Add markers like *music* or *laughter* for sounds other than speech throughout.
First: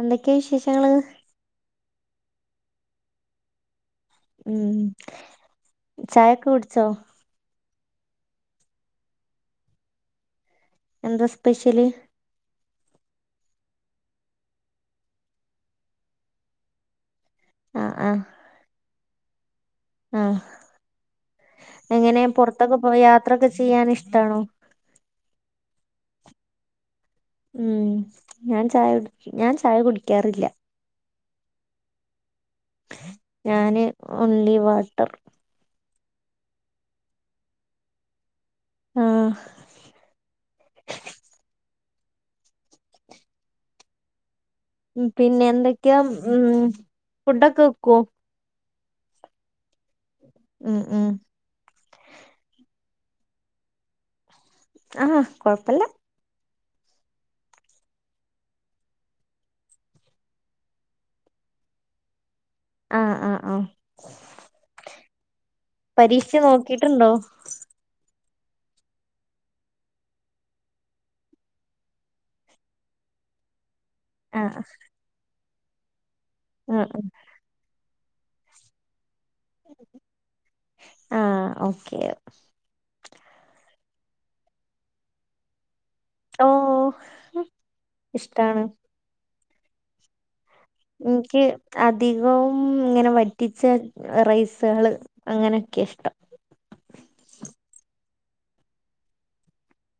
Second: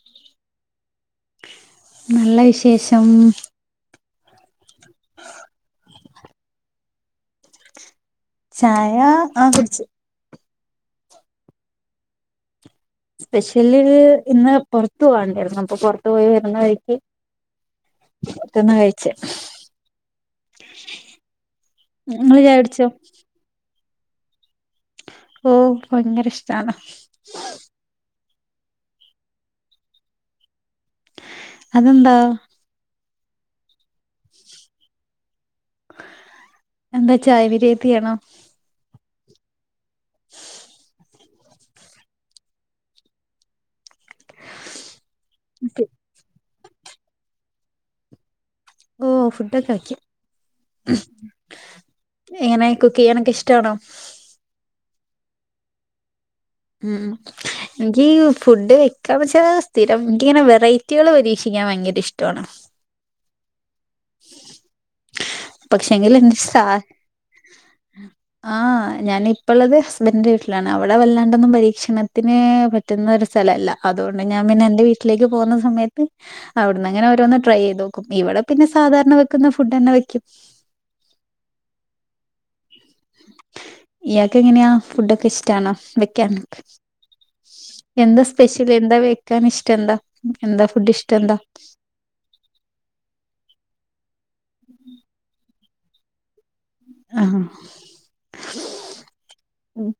എന്തൊക്കെ വിശേഷങ്ങൾ നല്ല വിശേഷം ഉം ചായൊക്കെ കുടിച്ചോ ചായ ആഹ് കുടിച്ച് എന്താ സ്പെഷ്യൽ സ്പെഷ്യൽ ഇന്ന് പുറത്തു പോകണ്ടായിരുന്നു അപ്പൊ പുറത്തു പോയി വരുന്ന വഴിക്ക് ആഹ് ആഹ് പോർത്ത്ന്ന കഴിച്ചേ ആഹ് എങ്ങനെ നിങ്ങള് ചായ പുറത്തൊക്കെ കുടിച്ചോ പോയ് യാത്രൊക്കെ ചെയ്യാൻ ഇഷ്ടാണോ ഓ ഭയങ്കര ഇഷ്ടാണ് ഉം ഞാൻ ചായ കുടി ഞാൻ ചായ കുടിക്കാറില്ല അതെന്താ ഞാന് ഓൺലി വാട്ടർ എന്താ ചായ വിരോധിയാണോ ആഹ് *inaudible* പിന്നെ എന്തൊക്കാ ഉഫുഡൊക്കെ വെക്കോ ഓഹ് ഫുഡൊക്കെ വെക്കും ഉം ഉം എങ്ങനെ കുക്കയ്യനൊക്കെ ഇഷ്ടാണോ ആഹ് കൊഴപ്പല്ല്യ ഉം ഉം ന്ക്ക് ഫുഡ് വെക്കാന്ന് വെച്ചാൽ സ്ഥിരം എനിക്കിങ്ങനെ വെറൈറ്റികൾ പരീക്ഷിക്കാൻ ഭയങ്കര ഇഷ്ടമാണ് ആഹ് ആഹ് ആഹ്. പക്ഷെങ്കിൽ എന്റെ പരീക്ഷിച് സാ നോക്കിട്ടുണ്ടോ ആഹ് ഞാനിപ്പള്ളത് ഹസ്ബൻഡിന്റെ വീട്ടിലാണ്. അവടെ വല്ലാണ്ടൊന്നും പരീക്ഷണത്തിന് പ റ്റുന്നൊരു സ്ഥലല്ല. അതുകൊണ്ട് ഞാൻ ആഹ് പിന്നെ എന്റെ വീട്ടിലേക്ക് പോകുന്ന സമയത്ത് അവിടുന്ന് ആഹ് അങ്ങനെ ഓരോന്ന് ട്രൈ ചെയ്തോ ക്കും. ഇവടെ പിന്നെ സാധാരണ വെക്കുന്ന ഫുഡന്നെ വെക്കും. ആഹ് ഓക്കെ ഇയാക്ക് എങ്ങനെയാ ഫുഡൊക്കെ ഇഷ്ടാണോ? വെ ക്ക്യാൻ. ഓ എന്താ ഇഷ്ടാണ് സ്പെഷ്യൽ എന്താ വെക്കാൻ ഇഷ്ടം എന്താ എന്താ ഫുഡ് ഇഷ്ടം എന്താ ഇന്ക്ക് അധികവും ഇങ്ങനെ വറ്റിച്ച റൈസേള് അങ്ങനെയൊക്കെ ഇഷ്ടം ആഹാ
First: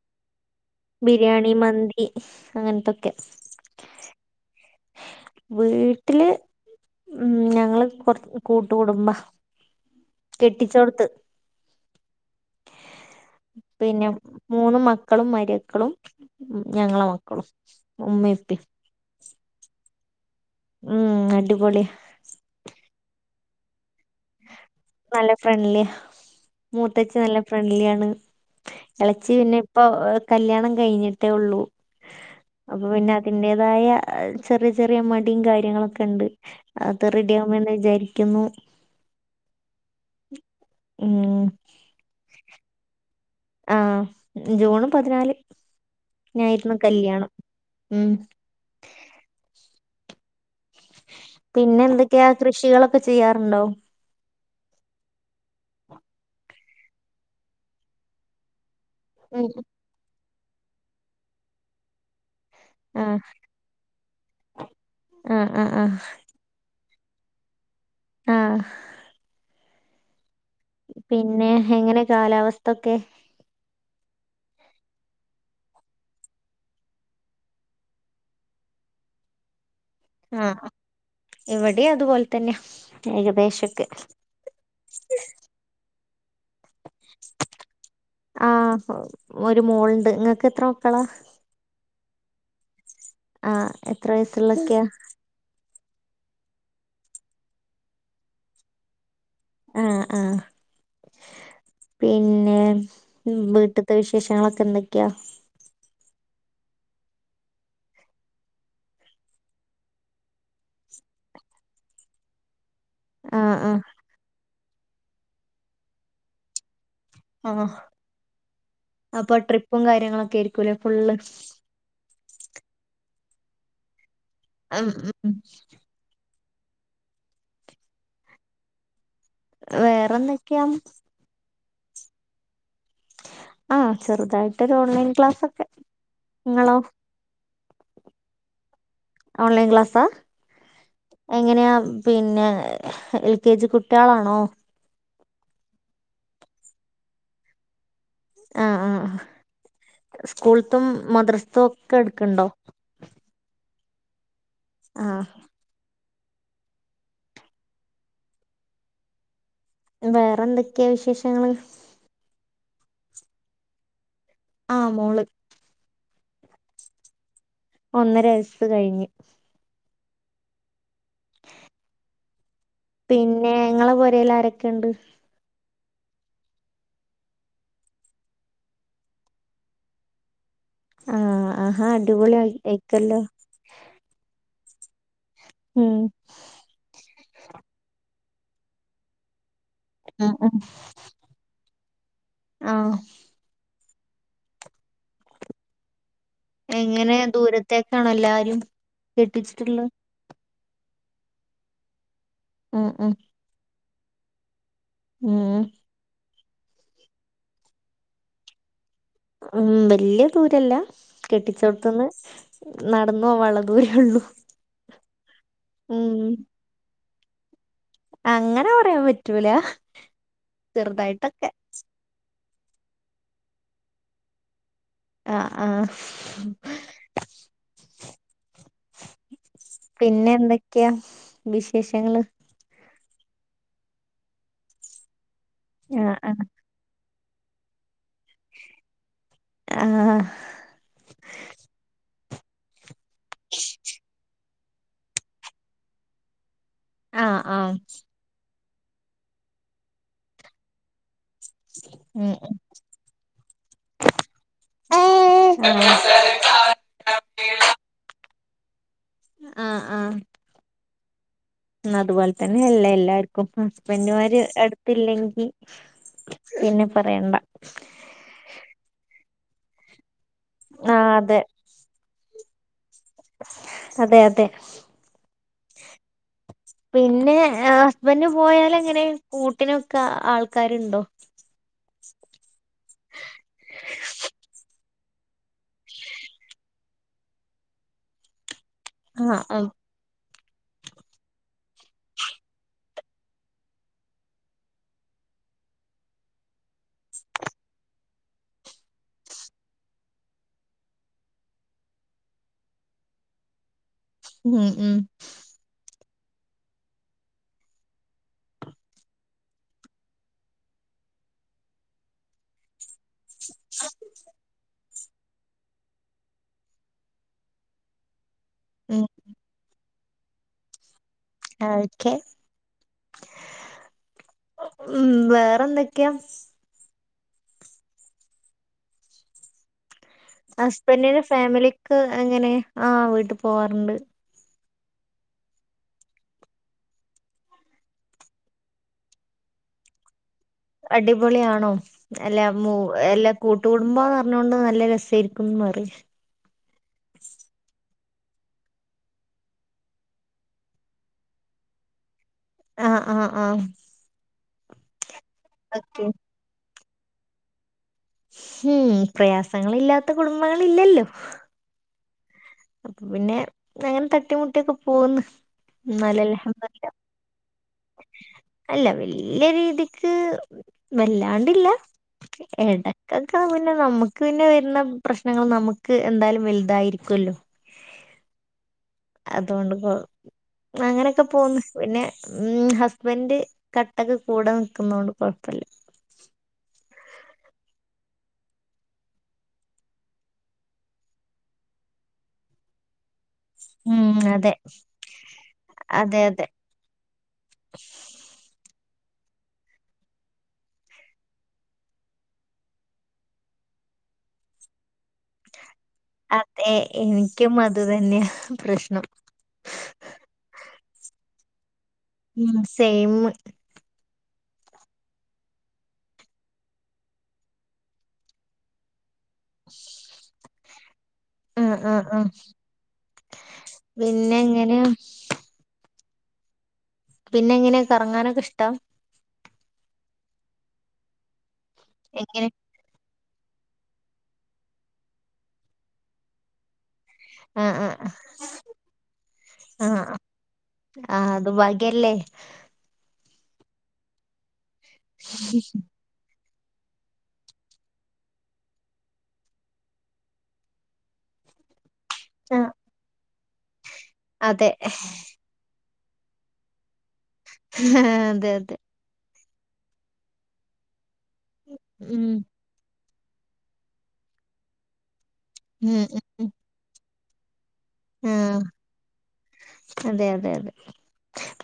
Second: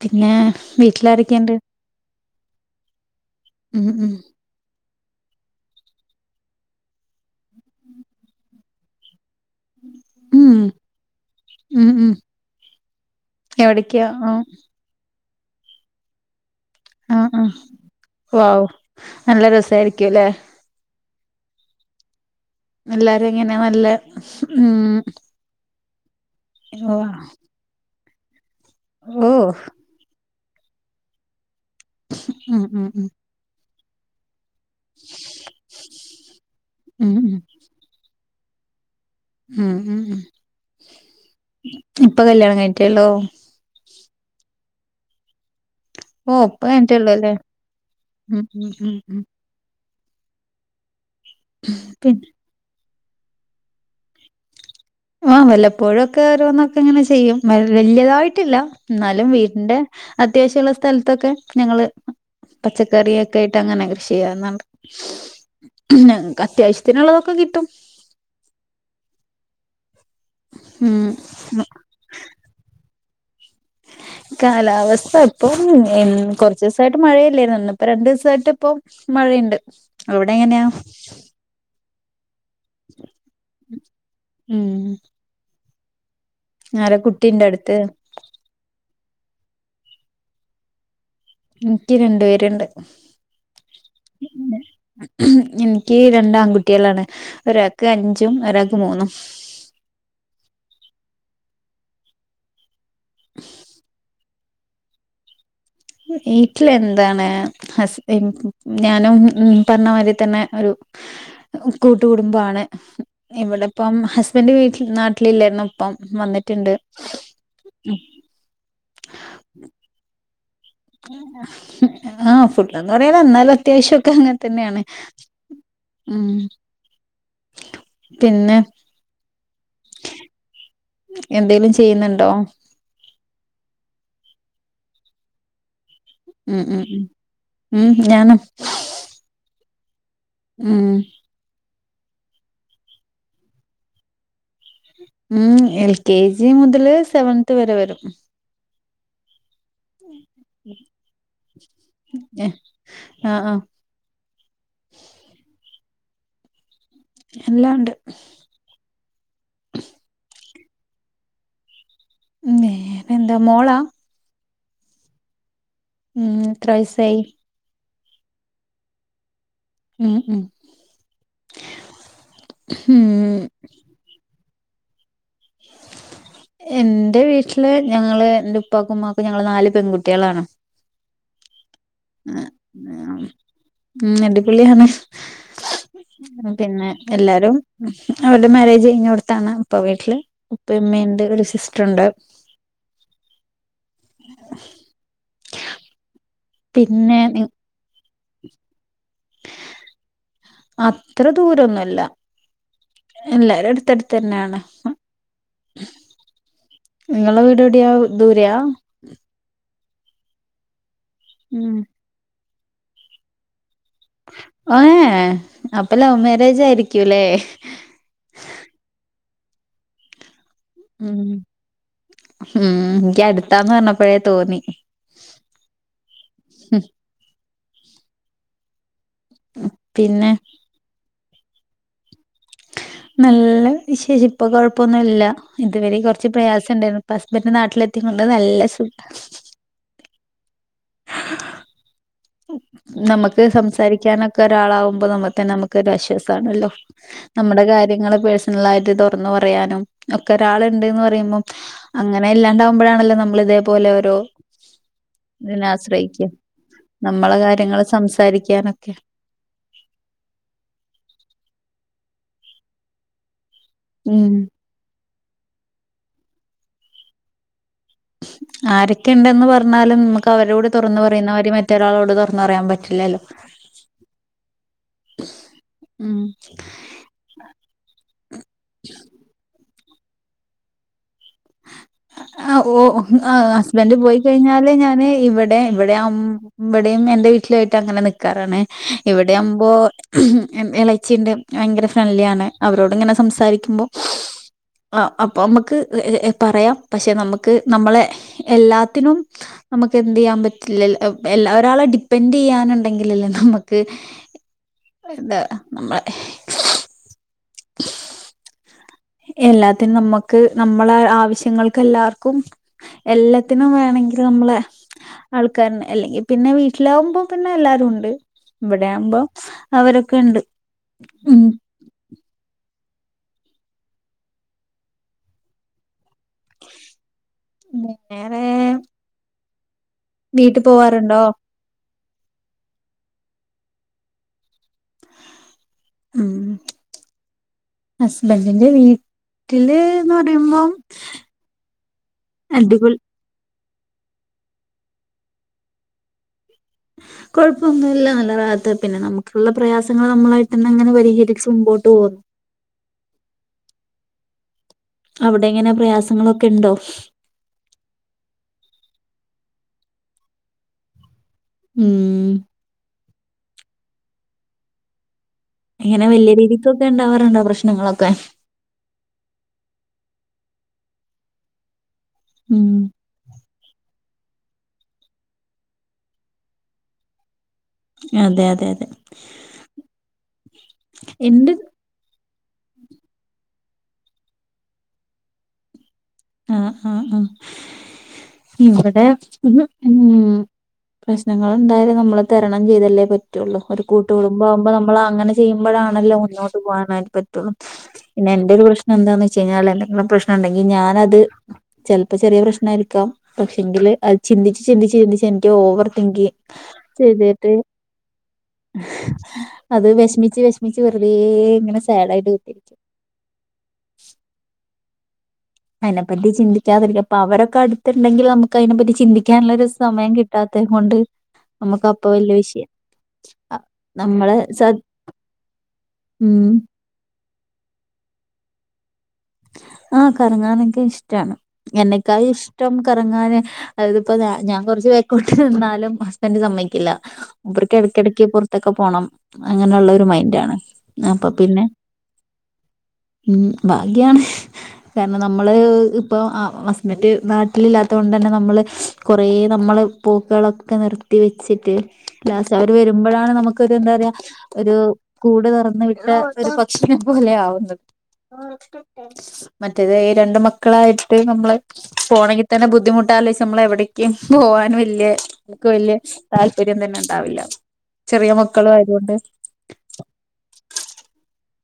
പിന്നെ ബിരിയാണി വീട്ടിലാരെക്കെണ്ട്? മന്തി അങ്ങനത്തൊക്കെ ഉം ഉം വീട്ടില് മ് ഞങ്ങള് കൊറ കൂട്ടു കുടുംബാ ഉം കെട്ടിച്ചോട്ത്ത് ഉം ഉം എവിടേക്കാ പിന്നെ, ആഹ് മൂന്ന് മ ക്കളും മര്യക്കളും ഞങ്ങളെ ആഹ് മക്കളും ആഹ് ഉമ്മിം വൗ ഉപ്പിം നല്ല രസായിരിക്ക്യു ല്ലെ. ഉം അടിപൊളിയാ എല്ലാരും എങ്ങന്യാ നല്ല ഉം നല്ല ഫ്രണ്ട്ലിയ. വാ മൂത്തചി നല്ല ഫ്രണ്ട്ലിയാണ്. ഓ എളച്ചി പിന്നെ ഇപ്പൊ കല്യാണം കഴിഞ്ഞിട്ടേ ഉള്ളൂ. ഉം അപ്പൊ ഉം ഉം പിന്നെ അതിന്റേതായ ചെറിയ ചെറിയ മടിയും കാര്യങ്ങളൊക്കെണ്ട് അത് ഉം ഉം റെഡിയാവുമെന്ന് വിചാരിക്കുന്നു. ഹും ഉം ഉം ഉം ഇപ്പ കല്യാണം കഴിഞ്ഞിട്ടെ ഒള്ളോ? ആഹ് ജൂണ് പതിനാല്. ഓഹ് ഇപ്പം നായിരുന്നു കഴിഞ്ഞിട്ടെ ഒള്ളു കല്യാണം ലെ. ഉം ഉം ഉം ഉം പിന്നെ എന്തൊക്കെയാ, കൃഷികളൊക്കെ ചെയ്യാറുണ്ടോ? ആഹ് വല്ലപ്പോഴൊക്കെ ഓരോന്ന് ഒക്കെ ഇങ്ങനെ ചെയ്യും. വെൽ വെല്ല്യതായിട്ട് ഇല്ല ഇന്നാലും ഉം വീടിന്റെ അത്യാവശ്യ ഒള്ള സ്ഥലത്തൊക്കെ ഞങ്ങള് പച്ചകറി ആഹ് ഒക്കെ ആയിട്ട് അങ്ങനെ കൃഷി ചെയ്യന്നണ്ട് ആഹ് ആഹ് ആഹ് ഉം ന്നെ ക്കത്യാവശ്യത്തിന് ഉള്ളത് ഒക്കെ കിട്ടും ആഹ് ഉം പിന്നെ, എങ്ങനെ കാലാവസ്ഥൊക്കെ? കാലാവസ്ഥ ഇപ്പം ഉം കൊറച്ചീസായിട്ട് മഴയല്ലേര്ന്നൊ. ഇന്ന് ഇപ്പം രണ്ടീസായിട്ട് ഇപ്പം മഴ ഴ്ണ്ട്. അവിടെ എങ്ങനെയാ? ഇവടിം അതുപോൽ തന്ന്യാ ഏകദേശൊക്കെ ഉം ആര കുട്ടിൻ്റട്ത്ത്? ആഹ് ഒരു മോള് ണ്ട്. ഇങ്ങക്ക് എത്ര മക്കളാ? ഇൻക്ക് രണ്ട് പേര് ണ്ട്. ആഹ് എത്ര വയസ്സ്ള്ള ഒക്ക്യാ. ഇൻക്ക് രണ്ട് ആൺകുട്ടികളാണ്. ഒരാക്ക് അഞ്ചും ഒരാക്ക് മൂന്നും. ആഹ് ആഹ്. പിന്നെ ഉം വീട്ട് ത്തെ വിശേഷങ്ങള് ഒക്കെ എന്തൊക്ക്യാ? വീട്ടില് എന്താണ് ഹസ് ഇം ഞാനും ഉം പറഞ്ഞ മാതിരി തന്നെ ഒരു കൂട്ടുകടുംബ ആണ്. ആഹ് ഇവിടെ ആഹ് ഇപ്പം ഹസ്ബൻഡ് വീട്ടിൽ നാട്ടിലില്ലായിരിന്നു ഇപ്പം വന്നിട്ട്ണ്ട് ആഹ്. അപ്പം ട്രിപ്പും കാര്യങ്ങള് ഒക്കേര് ആഹ് ഫുള്ളാന്ന് പറയാന എന്നാലും അത്യാവശ്യം ഒക്കെ അങ്ങൻ തന്നേണ്. ഉം ഉം പിന്നെ വേറെന്തൊക്കെയ എന്തേലും ചെയ്യുന്നുണ്ടോ ആഹ് ചെറുതായിട്ട് ഒരു ഓൺലൈൻ ക്ലാസ്സ് ഒക്കെ ഉം ഉം ഉ ഉം ഞാനും ഓൺലൈൻ ക്ലാസ്സാ ഉം എങ്ങനെയാ പിന്നെ എൽ കെ ജി കുട്ടികളാണോ ഉം എൽ കെ ജി മുതല് സെവൻന്ത് വരെ വരും ആഹ് ആഹ് സ്കൂളത്തും മദ്രസത്തും ഒക്കെ എടുക്കണ്ടോ ആഹ് ആഹ് ആഹ് എല്ലാം എണ്ട് വേറെ എന്തൊക്കെയാ വിശേഷങ്ങള് ഇങ്ങേ എന്ത മോള ആ മോള് ഉം എത്ര വയസ്സ് ആയി ഒന്നര വയസ് കഴിഞ്ഞു ഉം ഉം ഉം പിന്നെ നിങ്ങളെ പോരല്ല് ആരൊക്കെയണ്ട് എന്റെ വീട്ടില് ഞങ്ങള് എന്റെ ഉപ്പാക്കും ഉമ്മാക്കും ഞങ്ങള് നാല് പെൺകുട്ടികളാണ് ആഹ് ആഹാ അടിപൊളി ആയി ആയിക്കല്ലോ ഉം ഉം അടിപൊളി ആണ് ഉം പിന്നെ എല്ലാരും അവരു മാരേജ് കഴിഞ്ഞ ഒടത്താണ് ഇപ്പ വീട്ടില് ഉം ഉം ഉപ്പമ്മേണ്ട് ഒരു സിസ്റ്റർ ഒണ്ട് ആഹ് എങ്ങനെ പിന്നെ ദൂരത്തെക്കാണോ എല്ലാരും കെട്ടിച്ചിട്ടുള്ളത് അത്ര ദൂരൊന്നുമല്ല ഉം ഉം എല്ലാരും അടുത്ത് അടുത്ത് തന്നെയാണ് ഉം നിങ്ങളെ വീട് എവിടെയാ ദൂരയാ ഉം വലിയ ദൂരല്ല കെട്ടിച്ചിട്ത്തുന്ന് നടന്നു പോകാനുള്ള ദൂരേ ഉള്ളൂ ഒ ഏഹ് അപ്പൊ ലൗ ഉം മാരേജ് ആയിരിക്കൂല്ലേ അങ്ങനെ പറയാൻ പറ്റൂല ഉം ചെറുതായിട്ടൊക്കെ ഉം എനിക്ക് അടുത്താന്ന് പറഞ്ഞപ്പോഴേ തോന്നി ആഹ് ആഹ് പിന്നെ എന്തൊക്കെയാ വിശേഷങ്ങള് നല്ല വിശേഷം ഇപ്പൊ കൊഴപ്പൊന്നുമല്ല ഇതുവരെ ആഹ് കുറച്ച് ആഹ് പ്രയാസ ഉണ്ടായിരുന്നു ഹസ്ബൻഡ് നാട്ടിലെത്തി കൊണ്ട് നല്ല സുഖ ആഹ് *inaudible* നമുക്ക് സംസാരിക്കാനൊക്കെ ഒരാളാകുമ്പോ നമ്മ തന്നെ നമുക്കോരാശ്വാസ ആണല്ലോ. ആഹ് നമ്മുടെ ആഹ് കാര്യങ്ങള് പേഴ്സണലായിട്ട് തുറന്നു പറയാനും ഒക്കെ ഒരാളുണ്ട്ന്ന് പറയുമ്പോ അങ്ങനെ ഉം ഇല്ലാണ്ടാവുമ്പോഴാണല്ലോ നമ്മൾ ഇതേപോലെ ഓരോ ആഹ് ഇതിനൊശ്രയിക്കുക്ക നമ്മളെ കാര്യങ്ങൾ സംസാരിക്കാനൊക്കെ ആഹ് ആഹ് അതുപോലെ തന്നെ അല്ലെ എല്ലാർക്കും ഉം ഹസ്ബൻഡുമാര് അടുത്തില്ലെങ്കിൽ പിന്നെ പറയണ്ട ആരൊക്കെ ഉണ്ടെന്ന് പറഞ്ഞാലും നമുക്ക് അവരോട് തുറന്ന് ആഹ് അതെ പറയുന്നമാതിരി മറ്റൊരാളോട് തുറന്ന് പറയാൻ പറ്റ് പറ്റില്ലല്ലോ അതെ അതെ ഉം പിന്നെ ഹസ്ബന്ഡ് പോയൽ എങ്ങനെ കൂട്ടിനൊക്കെ ആൾക്കാരുണ്ടോ ആഹ് ഓ ആഹ് ഹസ്ബൻഡ് പോയി കഴിഞ്ഞാല് ഞാന് ഇവിടെ ഇടെ ഇവിടെ ഇവിടെയും എന്റെ വീട്ടിലായിട്ട് അങ്ങനെ നിക്കാറാണ് ആഹ് ആഹ് ഇവിടെയാവുമ്പോ ഇളച്ചിണ്ട് ഭയങ്കര ഫ്രണ്ട്ലി ആണ് അവരോട് ഇങ്ങനെ സംസാരിക്കുമ്പോൾ ആഹ് അപ്പൊ നമുക്ക് പറയാം പക്ഷെ നമുക്ക് നമ്മളെ എല്ലാത്തിനും നമുക്ക് എന്ത് ചെയ്യാൻ പറ്റില്ല എല്ലാ ഒരാളെ ഡിപ്പെെൻഡ് ചെയ്യാനുണ്ടെങ്കിലല്ലേ നമുക്ക് ഉം ഉം ഇന്താ നമ്മള *inaudible* എല്ലാത്തിനും നമ്മുക്ക് നമ്മള ആവശ്യങ്ങൾക്ക് എല്ലാവർക്കും എല്ലാത്തിനും വേണെങ്കിൽ നമ്മള് ആൾക്കാരന് അല്ലെങ്കിൽ പിന്നെ വീട്ടിലാകുമ്പോ പിന്നെ എല്ലാവരും ഉണ്ട് ഉം ഇവിടെയാകുമ്പോ അവരൊക്കെ ഉണ്ട് ഉം ഒക്കെ ഉം വേറെന്തൊക്കെയാ വേറെ വീട്ടിൽ പോവാറുണ്ടോ ഹസ്ബൻഡിന്റെ ഫാമിലിക്ക് എങ്ങനെ ആഹ് വീട്ടിൽ പോവാറുണ്ട്. ഉം ഹസ്ബൻഡിന്റെ വീട്ടില്ന്ന് പറയുമ്പോം അടിപൊളിയാണോ എല്ലാ മു അടിപൊളി എല്ല കൂട്ടു കുടുംമ്പാന്ന് പറഞ്ഞോണ്ട് നല്ല രസമായിരിക്കുന്ന് പറയാ കുഴപ്പമൊന്നു ഇല്ല നല്ലത്ത് പിന്നെ നമുക്കുള്ള പ്രയാസങ്ങൾ നമ്മളായിട്ട് തന്നെ അങ്ങനെ പരിഹരിച്ച് മുമ്പോട്ട് പോകുന്നു ആഹ് ആഹ് ആഹ് അവിടെ എങ്ങനെ ഓക്കെ ഉം പ്രയാസങ്ങളൊക്കെ ഉണ്ടോ ഹേയ് പ്രയാസങ്ങളില്ലാത്ത കുടുംബങ്ങൾ ഇല്ലല്ലോ ഉം അപ്പ പിന്നെ അങ്ങനെ തട്ടിമുട്ടിയൊക്കെ പോന്ന് ഇങ്ങനെ വല്യ രീതിക്കൊക്കെ ഉണ്ടാവാറുണ്ടോ പ്രശ്നങ്ങളൊക്കെ അല്ല വല്ലിയ രീതിക്ക് വല്ലാണ്ടില്ല ഉം ഏട കക്ക പിന്നെ നമ്മക്ക് പിന്നെ വരുന്ന പ്രശ്നങ്ങൾ നമുക്ക് എന്തായാലും വലുതായിരിക്കുല്ലോ അതെ അതെ അതെ അതുകൊണ്ട് അങ്ങനെയൊക്കെ എന്റെ പോന്ന് പിന്നെ ഉം ഹസ്ബൻഡ് കട്ടക്ക് കൂടെ നിൽക്കുന്ന കൊണ്ട് കുഴപ്പില്ല ആഹ് ആഹ് ആഹ് ഇവിടെ ഉം പ്രശ്നങ്ങൾ ഉണ്ടായത് നമ്മള് തരണം ചെയ്തല്ലേ പറ്റ റ്റുള്ള ഒരു ഉം കൂട്ട് കുടുംബം അതെ ആകുമ്പോ നമ്മൾ അങ്ങനെ ചെയ്യുമ്പോഴാണല്ലോ അതെ അതെ മുന്നോട്ട് പോകാൻ പറ്റും പിന്നെ എന്റെ ഒരു പ്രശ്ം എന്താന്ന് വെച്ച് കഴിഞ്ഞാ എന്തെങ്കും പ്രശ്ന ഉണ്ടെങ്കിൽ ഞാനത് ചെലപ്പോ ചെറിയ പ്രശ്ന ആരിക്കാം പക്ഷെങ്കില് അത് ചിന്തിച്ച് ചിന്തിച്ച് ചന്തിച്ച് എനിക്ക് ഓവർ തിങ്കിങ് അതെ ചെയ്തിട്ട് എനിക്കും അത് തന്നെയാ പ്രശ്നം അത് വിഷമിച്ച് വിഷമിച്ച് വെറുതെ ഇങ്ങനെ സാഡ് ആയിട്ട് ഉം കുത്തിരിക്കു സെയിം അതിനെപ്പറ്റി ചിന്തിക്കാതിരിക്ക അപ്പ അവരൊക്ക അടുതുണ്ടെങ്കിൽ നമുക്ക് അതിനെപ്പറ്റി ചിന്തി ക്കാനുള്ളരു സമയം കിട്ടാത്ത കൊണ്ട് ആഹ് നമുക്ക് ആഹ് അപ്പൊ ആഹ് വലിയ വിഷയം ആഹ് നമ്മളെ പിന്നെ സ എങ്ങനെയാ ഉം പിന്നെ എങ്ങനെയ കറങ്ങാനൊക്കെ ഇഷ്ട ആഹ് കറങ്ങാനൊക്കെ ഇഷ്ടാണ് എന്നക്കായി എങ്ങനെ ഇഷ്ടം കറങ്ങാനെ അതിപ്പോ ഞാൻ കുറച്ച് ബാക്കിലോട്ട് നിന്നാലും ഹസ്ബന്റ് സമ്മയിക്കില്ല ആഹ് ആഹ് മുപർക്കിടയ്ക്കിടക്ക് പുറത്തൊക്കെ പോണം അങ്ങനെയുള്ള ആഹ് ഒരു മൈൻഡാണ് അപ്പൊ ആഹ് അത് പിന്നെ ഭാഗ്യല്ലേ ഉം ഭാഗ്യാണ് കാരണം നമ്മള് ഇപ്പോൾ ഹസ്ബൻ്റ് നാട്ടിലില്ലാത്ത കൊണ്ട് തന്നെ നമ്മൾ കുറേ നമ്മൾ പോക്കുകളൊക്കെ നിർ ത്തി വെച്ചിട്ട് ലാസ്റ്റ് ആഹ് അവര് വരുമ്പോഴാണ് നമുക്കൊരു എന്താ പറയാ അതെ ഒരു കൂട് തുറന്ന് വി ഇല്ലാത്തൊരു പക്ഷിനെ പോലെയാവുന്നു അതെ അതെ മറ്റേത് രണ്ട് മക്കളായിട്ട് നമ്മള് ഉം പോണെങ്കി തന്നെ ബുദ്ധിമുട്ടാലോ നമ്മളെവിടേക്കും പോകാൻ വല്യ വല്യ ഉം ഉം താല്പര്യം തന്നെ ഉണ്ടാവില്ല ചെറിയ ആഹ് മക്കളും ആയതുകൊണ്ട് അതെ അതെ അതെ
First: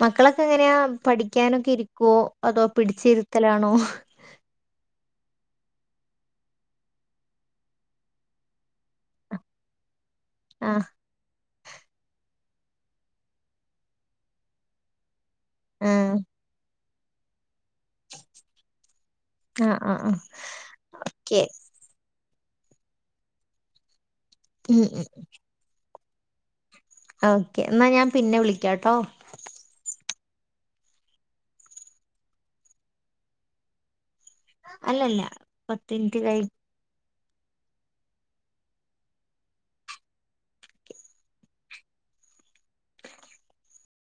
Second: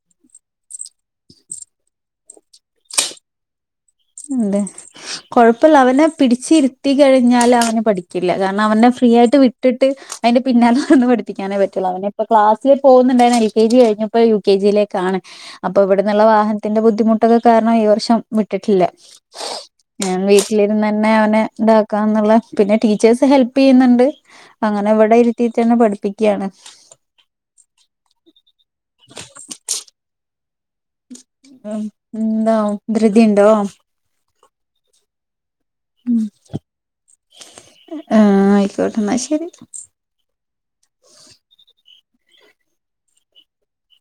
മക്കളൊക്കെ എങ്ങനെയാ പഠിക്കാനൊക്കെ ഇരിക്കുവോ അതോ പിടിച്ചിരുത്തലാണോ അതെ കൊഴപ്പമില്ല അവനെ പിടിച്ച് ഇരുത്തി കഴിഞ്ഞാല് അവന് പഠിക്കില്ല കാരണം അവനെ ഫ്രീ ആയിട്ട് വി ട്ടിട്ട് അതിന്റെ പിന്നാലെ ആഹ് നടന്ന് പഠി പ്പിക്കാനേ പറ്റുള്ളൂ. അവനിപ്പൊ ക്ലാസ്സില് പോകുന്നുണ്ടായിന്നു എൽ കെ ജി കഴിഞ്ഞിപ്പോ യു കെ ജിയിലേക്കാണ് അപ്പൊ ആഹ് ഇവിടെന്നുള്ള വാഹനത്തിന്റെ ബുദ്ധിമുട്ടൊക്കെ കാരണം ഈ വർഷം വിട്ടിട്ടില്ല ആഹ് ആഹ് ആഹ് ഞൻ വീട്ടിലിരുന്ന് തന്നെ ഓക്കെ അവനെ ഇതാക്കാന്നുള്ള പിന്നെ ടീച്ചേഴ്സ് ഹെൽപ് ചെയ്യുന്നുണ്ട്, ഉം അങ്ങനെ ഉം എവിടെ ഇരുത്തി തന്നെ പഠിപ്പിക്കുകയാണ് ഓക്കെ എന്നാൽ ഞാൻ പിന്നെ വിളിക്കാം ട്ടോ ഉം എന്താ ധൃതിണ്ടോ അല്ലല്ല പത്തുമിനിറ്റ് കഴിഞ്ഞ് ആഹ് ആയിക്കോട്ട് എന്നാ ശരി